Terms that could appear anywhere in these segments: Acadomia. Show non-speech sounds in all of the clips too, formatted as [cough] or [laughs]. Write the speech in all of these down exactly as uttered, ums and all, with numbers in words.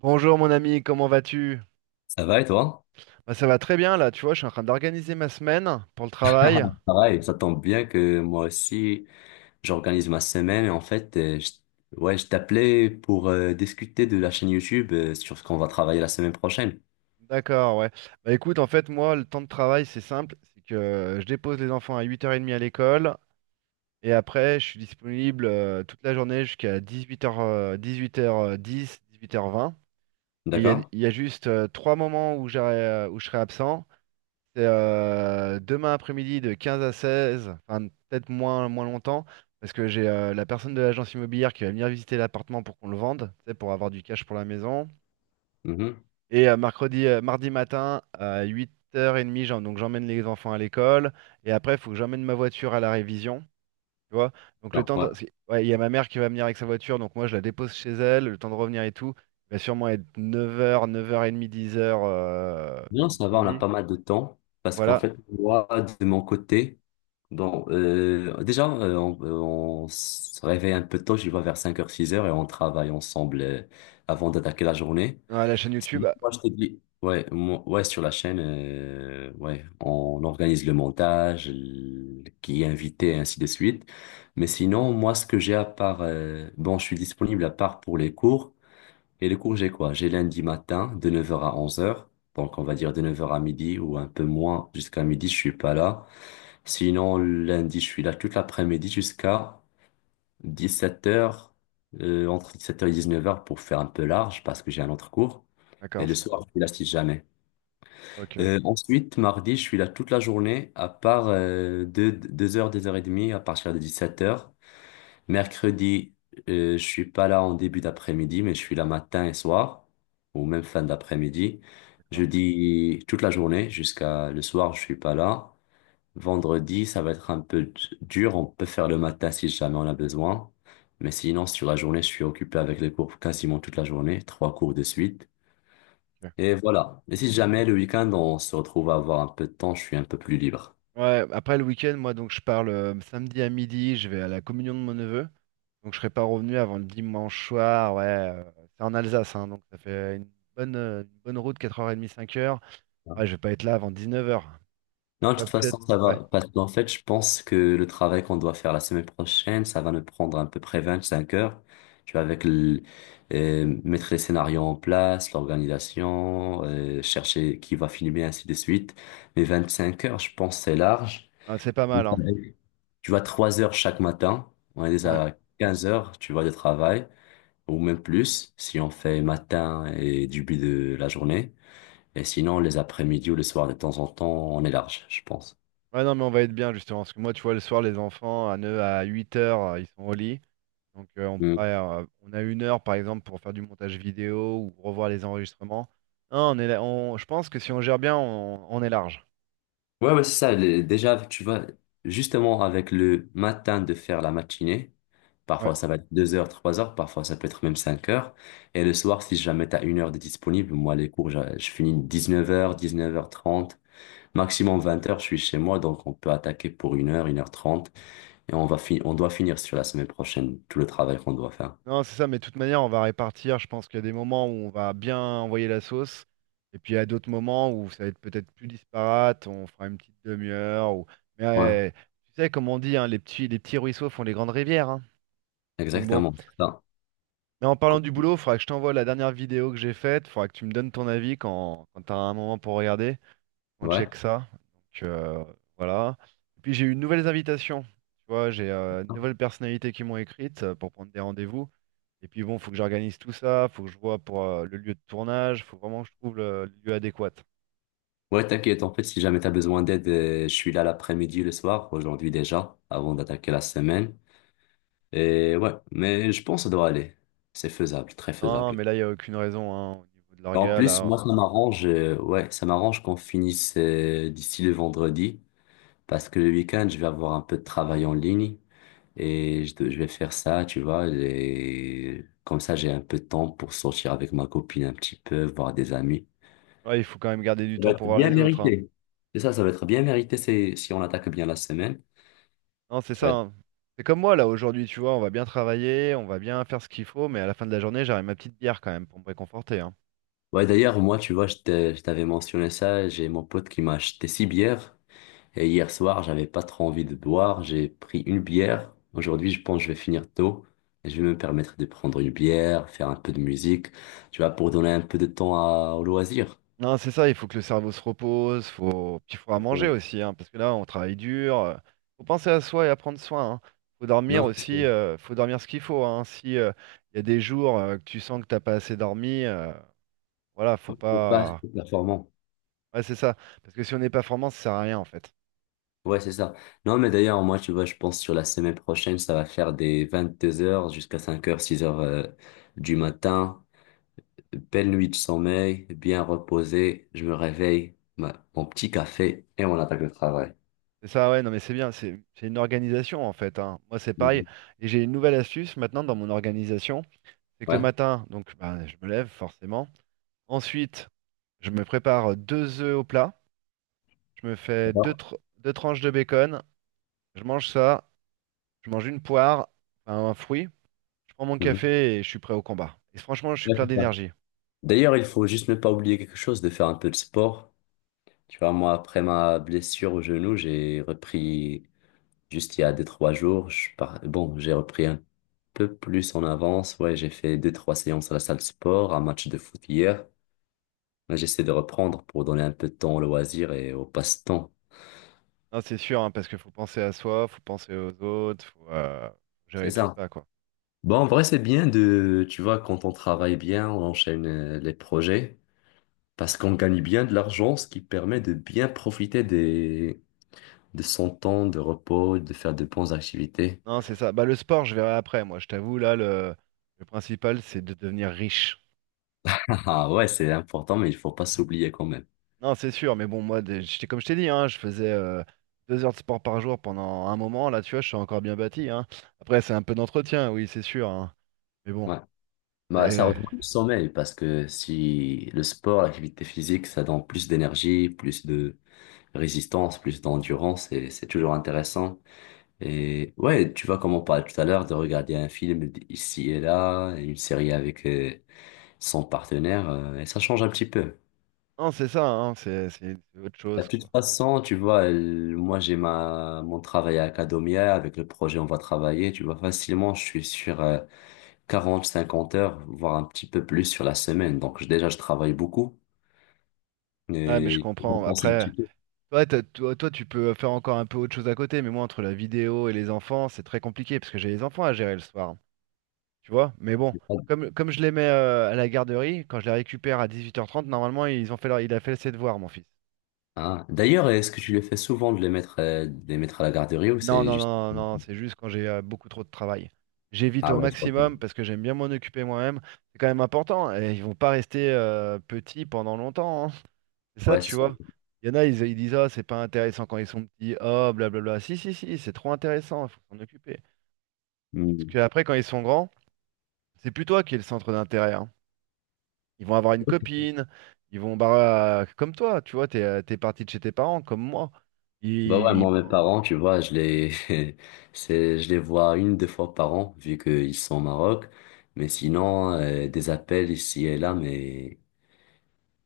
Bonjour mon ami, comment vas-tu? Ça va et toi? Bah, ça va très bien là, tu vois, je suis en train d'organiser ma semaine pour le travail. Pareil, ça tombe bien que moi aussi, j'organise ma semaine et en fait, euh, je, ouais, je t'appelais pour euh, discuter de la chaîne YouTube euh, sur ce qu'on va travailler la semaine prochaine. D'accord, ouais. Bah écoute, en fait, moi, le temps de travail, c'est simple, c'est que euh, je dépose les enfants à huit heures trente à l'école. Et après, je suis disponible euh, toute la journée jusqu'à dix-huit heures, euh, dix-huit heures euh, dix, 10 dix-huit dix-huit heures vingt. Et il y a, D'accord? il y a juste euh, trois moments où j'aurai, euh, où je serai absent. C'est euh, demain après-midi de quinze à seize, enfin peut-être moins, moins longtemps, parce que j'ai euh, la personne de l'agence immobilière qui va venir visiter l'appartement pour qu'on le vende, tu sais, pour avoir du cash pour la maison. Mhm. Et euh, mercredi, euh, mardi matin à huit heures trente, j'en- donc j'emmène les enfants à l'école. Et après, il faut que j'emmène ma voiture à la révision. Tu vois? Donc le Donc, temps de... ouais. c'est- ouais, il y a ma mère qui va venir avec sa voiture, donc moi je la dépose chez elle, le temps de revenir et tout. Il va sûrement être neuf heures, neuf heures trente, dix heures Non, sur ça mon va, on a ordi. pas mal de temps parce qu'en Voilà. fait, moi, de mon côté, bon, euh, déjà, euh, on, on se réveille un peu tôt, je vois vers cinq heures, six heures, et on travaille ensemble euh, avant d'attaquer la journée. Ouais, la chaîne YouTube. Sinon, Moi, je t'ai ouais, moi- ouais, sur la chaîne, euh, ouais, on organise le montage, l- qui est invité, et ainsi de suite. Mais sinon, moi, ce que j'ai à part, euh, bon, je suis disponible à part pour les cours. Et les cours, j'ai quoi? J'ai lundi matin, de neuf heures à onze heures. Donc, on va dire de neuf heures à midi ou un peu moins, jusqu'à midi, je suis pas là. Sinon, lundi, je suis là toute l'après-midi jusqu'à dix-sept heures, euh, entre dix-sept heures et dix-neuf heures pour faire un peu large parce que j'ai un autre cours. Et D'accord, le c'est bien. soir, je suis là si jamais. Ok, Euh, ensuite, mardi, je suis là toute la journée, à part euh, deux deux heures deux heures et demie à partir de dix-sept heures. Mercredi, euh, je suis pas là en début d'après-midi, mais je suis là matin et soir, ou même fin d'après-midi. d'accord. Jeudi, toute la journée, jusqu'à le soir, je suis pas là. Vendredi, ça va être un peu d- dur. On peut faire le matin si jamais on a besoin. Mais sinon, sur la journée, je suis occupé avec les cours quasiment toute la journée, trois cours de suite. Ok. Et voilà. Et si jamais le week-end, on se retrouve à avoir un peu de temps, je suis un peu plus libre. Ouais, après le week-end, moi donc je parle euh, samedi à midi, je vais à la communion de mon neveu. Donc je serai pas revenu avant le dimanche soir. Ouais, euh, c'est en Alsace, hein, donc ça fait une bonne, euh, une bonne route, quatre heures trente, cinq heures. Ouais, je vais pas être là avant dix-neuf heures. Je Non, de pourrais, toute ouais, peut-être. façon, ça Ouais, va. Parce qu'en fait, je pense que le travail qu'on doit faire la semaine prochaine, ça va nous prendre à peu près vingt-cinq heures. Tu vois, avec le- euh, mettre les scénarios en place, l'organisation, euh, chercher qui va filmer, ainsi de suite. Mais vingt-cinq heures, je pense, c'est large. ouais, c'est pas mal, hein. Tu vois, trois heures chaque matin. On est Ouais. déjà à quinze heures, tu vois, de travail. Ou même plus, si on fait matin et début de la journée. Et sinon, les après-midi ou le soir, de temps en temps, on est large, je pense. Ouais, non, mais on va être bien justement. Parce que moi, tu vois, le soir, les enfants, à neuf à huit heures, euh, ils sont au lit. Donc euh, on Mm. pourrait, euh, on a une heure par exemple pour faire du montage vidéo ou revoir les enregistrements. Non, on est là- on- je pense que si on gère bien, on, on est large. Ouais, ouais, c'est ça. le- déjà, tu vois, justement, avec le matin de faire la matinée, Ouais. parfois ça va être deux heures, trois heures, parfois ça peut être même cinq heures. Et le soir, si jamais tu as une heure de disponible, moi, les cours, je, je finis dix-neuf heures, dix-neuf heures trente, maximum vingt heures, je suis chez moi, donc on peut attaquer pour une heure, une heure trente, et on va fi- on doit finir sur la semaine prochaine tout le travail qu'on doit faire. Non, c'est ça, mais de toute manière, on va répartir. Je pense qu'il y a des moments où on va bien envoyer la sauce, et puis il y a d'autres moments où ça va être peut-être plus disparate. On fera une petite demi-heure. Ou... Mais Ouais, euh, tu sais, comme on dit, hein, les petits, les petits ruisseaux font les grandes rivières. Hein. Donc bon. exactement. C'est ça. Mais en parlant du boulot, il faudra que je t'envoie la dernière vidéo que j'ai faite. Il faudra que tu me donnes ton avis quand, quand tu as un moment pour regarder. On Ouais. check ça. Donc euh, voilà. Et puis j'ai eu de nouvelles invitations. Tu vois, j'ai euh, de nouvelles personnalités qui m'ont écrite euh, pour prendre des rendez-vous. Et puis bon, faut que j'organise tout ça, faut que je vois pour euh, le lieu de tournage, faut vraiment que je trouve le, le lieu adéquat. Ouais, t'inquiète, en fait, si jamais t'as besoin d'aide, euh, je suis là l'après-midi, le soir, aujourd'hui déjà, avant d'attaquer la semaine. Et ouais, mais je pense que ça doit aller. C'est faisable, très Non, faisable. mais là, il n'y a aucune raison, hein, au niveau de En l'orga, plus, là. moi, ça m'arrange, euh, ouais, ça m'arrange qu'on finisse euh, d'ici le vendredi, parce que le week-end, je vais avoir un peu de travail en ligne, et je, dois- je vais faire ça, tu vois, et comme ça, j'ai un peu de temps pour sortir avec ma copine un petit peu, voir des amis. Ouais, il faut quand même garder du Ça va temps pour être voir bien les autres, hein. mérité. C'est ça, ça va être bien mérité c'est, si on attaque bien la semaine. Non, c'est Ça va ça, être. hein. C'est comme moi, là, aujourd'hui, tu vois, on va bien travailler, on va bien faire ce qu'il faut, mais à la fin de la journée, j'aurai ma petite bière quand même pour me réconforter, hein. Ouais, d'ailleurs, moi, tu vois, je t'ai- je t'avais mentionné ça. J'ai mon pote qui m'a acheté six bières. Et hier soir, j'avais pas trop envie de boire. J'ai pris une bière. Aujourd'hui, je pense que je vais finir tôt. Et je vais me permettre de prendre une bière, faire un peu de musique, tu vois, pour donner un peu de temps à, au loisir. Non, c'est ça, il faut que le cerveau se repose, faut... puis il faudra manger Exactement. aussi, hein, parce que là, on travaille dur. Euh, faut penser à soi et à prendre soin. Hein. Faut dormir Non, c'est aussi, sûr. euh, faut dormir ce qu'il faut. Hein. Si euh, il y a des jours euh, que tu sens que t'as pas assez dormi, euh, voilà, faut C'est pas assez pas. performant. Ouais, c'est ça. Parce que si on n'est pas formant, ça sert à rien en fait. Ouais, c'est ça. Non, mais d'ailleurs, moi, tu vois, je pense sur la semaine prochaine, ça va faire des vingt-deux heures jusqu'à cinq heures six heures euh, du matin. Belle nuit de sommeil, bien reposé. Je me réveille, ma- mon petit café et on attaque le travail. C'est ça, ouais, non mais c'est bien, c'est c'est une organisation en fait. Hein. Moi, c'est pareil. Mhm. Et j'ai une nouvelle astuce maintenant dans mon organisation, c'est que le Ouais, matin, donc bah, je me lève forcément. Ensuite, je me prépare deux œufs au plat. Je me fais deux, d'accord. tr- deux tranches de bacon. Je mange ça. Je mange une poire, enfin, un fruit. Je prends mon Mhm. café et je suis prêt au combat. Et franchement, je suis Ouais, plein c'est ça. d'énergie. D'ailleurs, il faut juste ne pas oublier quelque chose, de faire un peu de sport. Tu vois, moi, après ma blessure au genou, j'ai repris. Juste il y a deux, trois jours, je par... bon, j'ai repris un peu plus en avance. Ouais, j'ai fait deux, trois séances à la salle de sport, un match de foot hier. Mais j'essaie de reprendre pour donner un peu de temps au loisir et au passe-temps. Non, c'est sûr, hein, parce qu'il faut penser à soi, faut penser aux autres, faut euh, C'est gérer tout ça. ça, quoi. Bon, en vrai, c'est bien de, tu vois, quand on travaille bien, on enchaîne euh, les projets parce qu'on gagne bien de l'argent, ce qui permet de bien profiter des... de son temps de repos, de faire de bonnes activités. Non, c'est ça. Bah, le sport, je verrai après. Moi, je t'avoue, là, le, le principal, c'est de devenir riche. [laughs] Ah ouais, c'est important, mais il faut pas s'oublier quand même. Non, c'est sûr, mais bon, moi, des- j'étais comme je t'ai dit, hein, je faisais euh, deux heures de sport par jour pendant un moment. Là, tu vois, je suis encore bien bâti, hein. Après, c'est un peu d'entretien, oui, c'est sûr, hein. Mais bon. Ouais. Bah, ça Et rejoint le sommeil parce que si le sport, l'activité physique, ça donne plus d'énergie, plus de résistance, plus d'endurance, et c'est toujours intéressant. Et ouais, tu vois, comme on parlait tout à l'heure, de regarder un film d- ici et là, une série avec euh, son partenaire, euh, et ça change un petit peu. non, c'est ça, hein, c'est c'est- c'est autre De chose, toute quoi. façon, tu vois, euh, moi j'ai ma mon travail à Acadomia, avec le projet on va travailler, tu vois, facilement je suis sur euh, quarante cinquante heures, voire un petit peu plus sur la semaine. Donc je- déjà je travaille beaucoup. Ouais, mais Et je il faut comprends. compenser un petit Après, peu. toi, t'as- toi, toi, tu peux faire encore un peu autre chose à côté, mais moi, entre la vidéo et les enfants, c'est très compliqué, parce que j'ai les enfants à gérer le soir, hein, tu vois. Mais bon, comme, comme je les mets euh, à la garderie, quand je les récupère à dix-huit heures trente normalement, ils ont fait leur, il a fait ses devoirs, mon fils. Ah. D'ailleurs, est-ce que tu le fais souvent de les mettre, euh, de les mettre à la garderie ou Non, c'est non, juste. non, non, non, c'est juste quand j'ai euh, beaucoup trop de travail. J'évite Ah au ouais, je crois bien. maximum, parce que j'aime bien m'en occuper moi-même. C'est quand même important, et ils vont pas rester euh, petits pendant longtemps, hein. C'est ça, Ouais, c'est tu ça. vois. Il y en a, ils, ils disent, ah, c'est pas intéressant quand ils sont petits, oh, blablabla. Si, si, si, c'est trop intéressant, il faut s'en occuper. Parce Hmm. qu'après, quand ils sont grands, c'est plus toi qui es le centre d'intérêt. Hein. Ils vont avoir une copine, ils vont, bah, euh, comme toi, tu vois, t'es, euh, t'es parti de chez tes parents, comme moi. Bah Ils, ouais, moi, ils- mes parents, tu vois, je les, [laughs] c'est, je les vois une, deux fois par an, vu qu'ils sont au Maroc. Mais sinon, euh, des appels ici et là, mais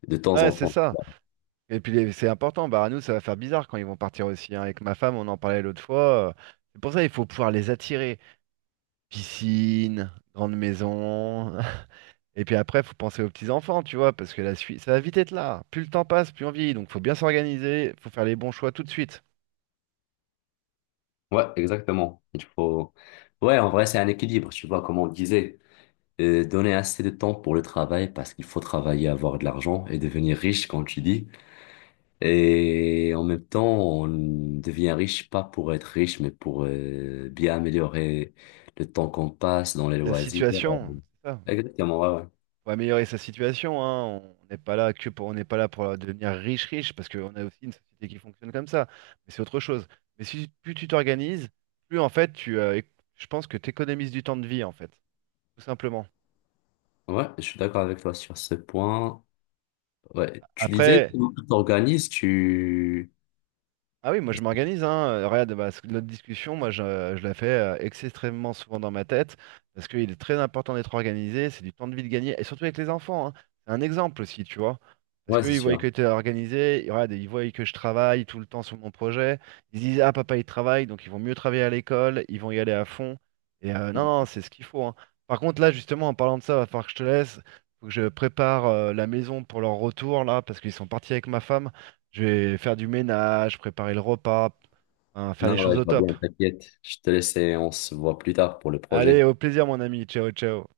de temps ouais, en c'est temps. ça. Et puis, les- c'est important, bah, à nous, ça va faire bizarre quand ils vont partir aussi. Hein. Avec ma femme, on en parlait l'autre fois. Euh, C'est pour ça il faut pouvoir les attirer. Piscine, grande maison. [laughs] Et puis après, faut penser aux petits-enfants, tu vois, parce que la suite, ça va vite être là. Plus le temps passe, plus on vieillit. Donc, faut bien s'organiser, faut faire les bons choix tout de suite. Ouais, exactement. Il faut. Ouais, en vrai, c'est un équilibre, tu vois, comme on disait. Euh, donner assez de temps pour le travail parce qu'il faut travailler, avoir de l'argent et devenir riche, quand tu dis. Et en même temps, on devient riche pas pour être riche, mais pour euh, bien améliorer le temps qu'on passe dans les La loisirs. situation, c'est ça. Exactement, ouais, Faut améliorer sa situation, hein. On n'est pas là que pour, on n'est pas là pour devenir riche, riche, parce qu'on a aussi une société qui fonctionne comme ça. Mais c'est autre chose. Mais si plus tu t'organises, plus en fait, tu, euh, éc- je pense que tu économises du temps de vie, en fait, tout simplement. ouais. Ouais, je suis d'accord avec toi sur ce point. Ouais, tu disais, Après, comment tu t'organises, tu. ah oui, moi je m'organise, hein. Euh, Regarde, bah, ce- notre discussion, moi je, euh, je la fais euh, extrêmement souvent dans ma tête, parce qu'il est très important d'être organisé, c'est du temps de vie de gagner, et surtout avec les enfants, hein. C'est un exemple aussi, tu vois. Parce Ouais, c'est qu'ils voient sûr. que tu es organisé, ils regarde, ils voient que je travaille tout le temps sur mon projet, ils se disent, ah papa il travaille, donc ils vont mieux travailler à l'école, ils vont y aller à fond. Et euh, non, non, c'est ce qu'il faut, hein. Par contre, là, justement, en parlant de ça, va falloir que je te laisse, faut que je prépare euh, la maison pour leur retour, là, parce qu'ils sont partis avec ma femme. Je vais faire du ménage, préparer le repas, hein, faire les Non, ouais, choses je au vois bien, top. t'inquiète. Je te laisse et on se voit plus tard pour le Allez, projet. au plaisir, mon ami. Ciao, ciao.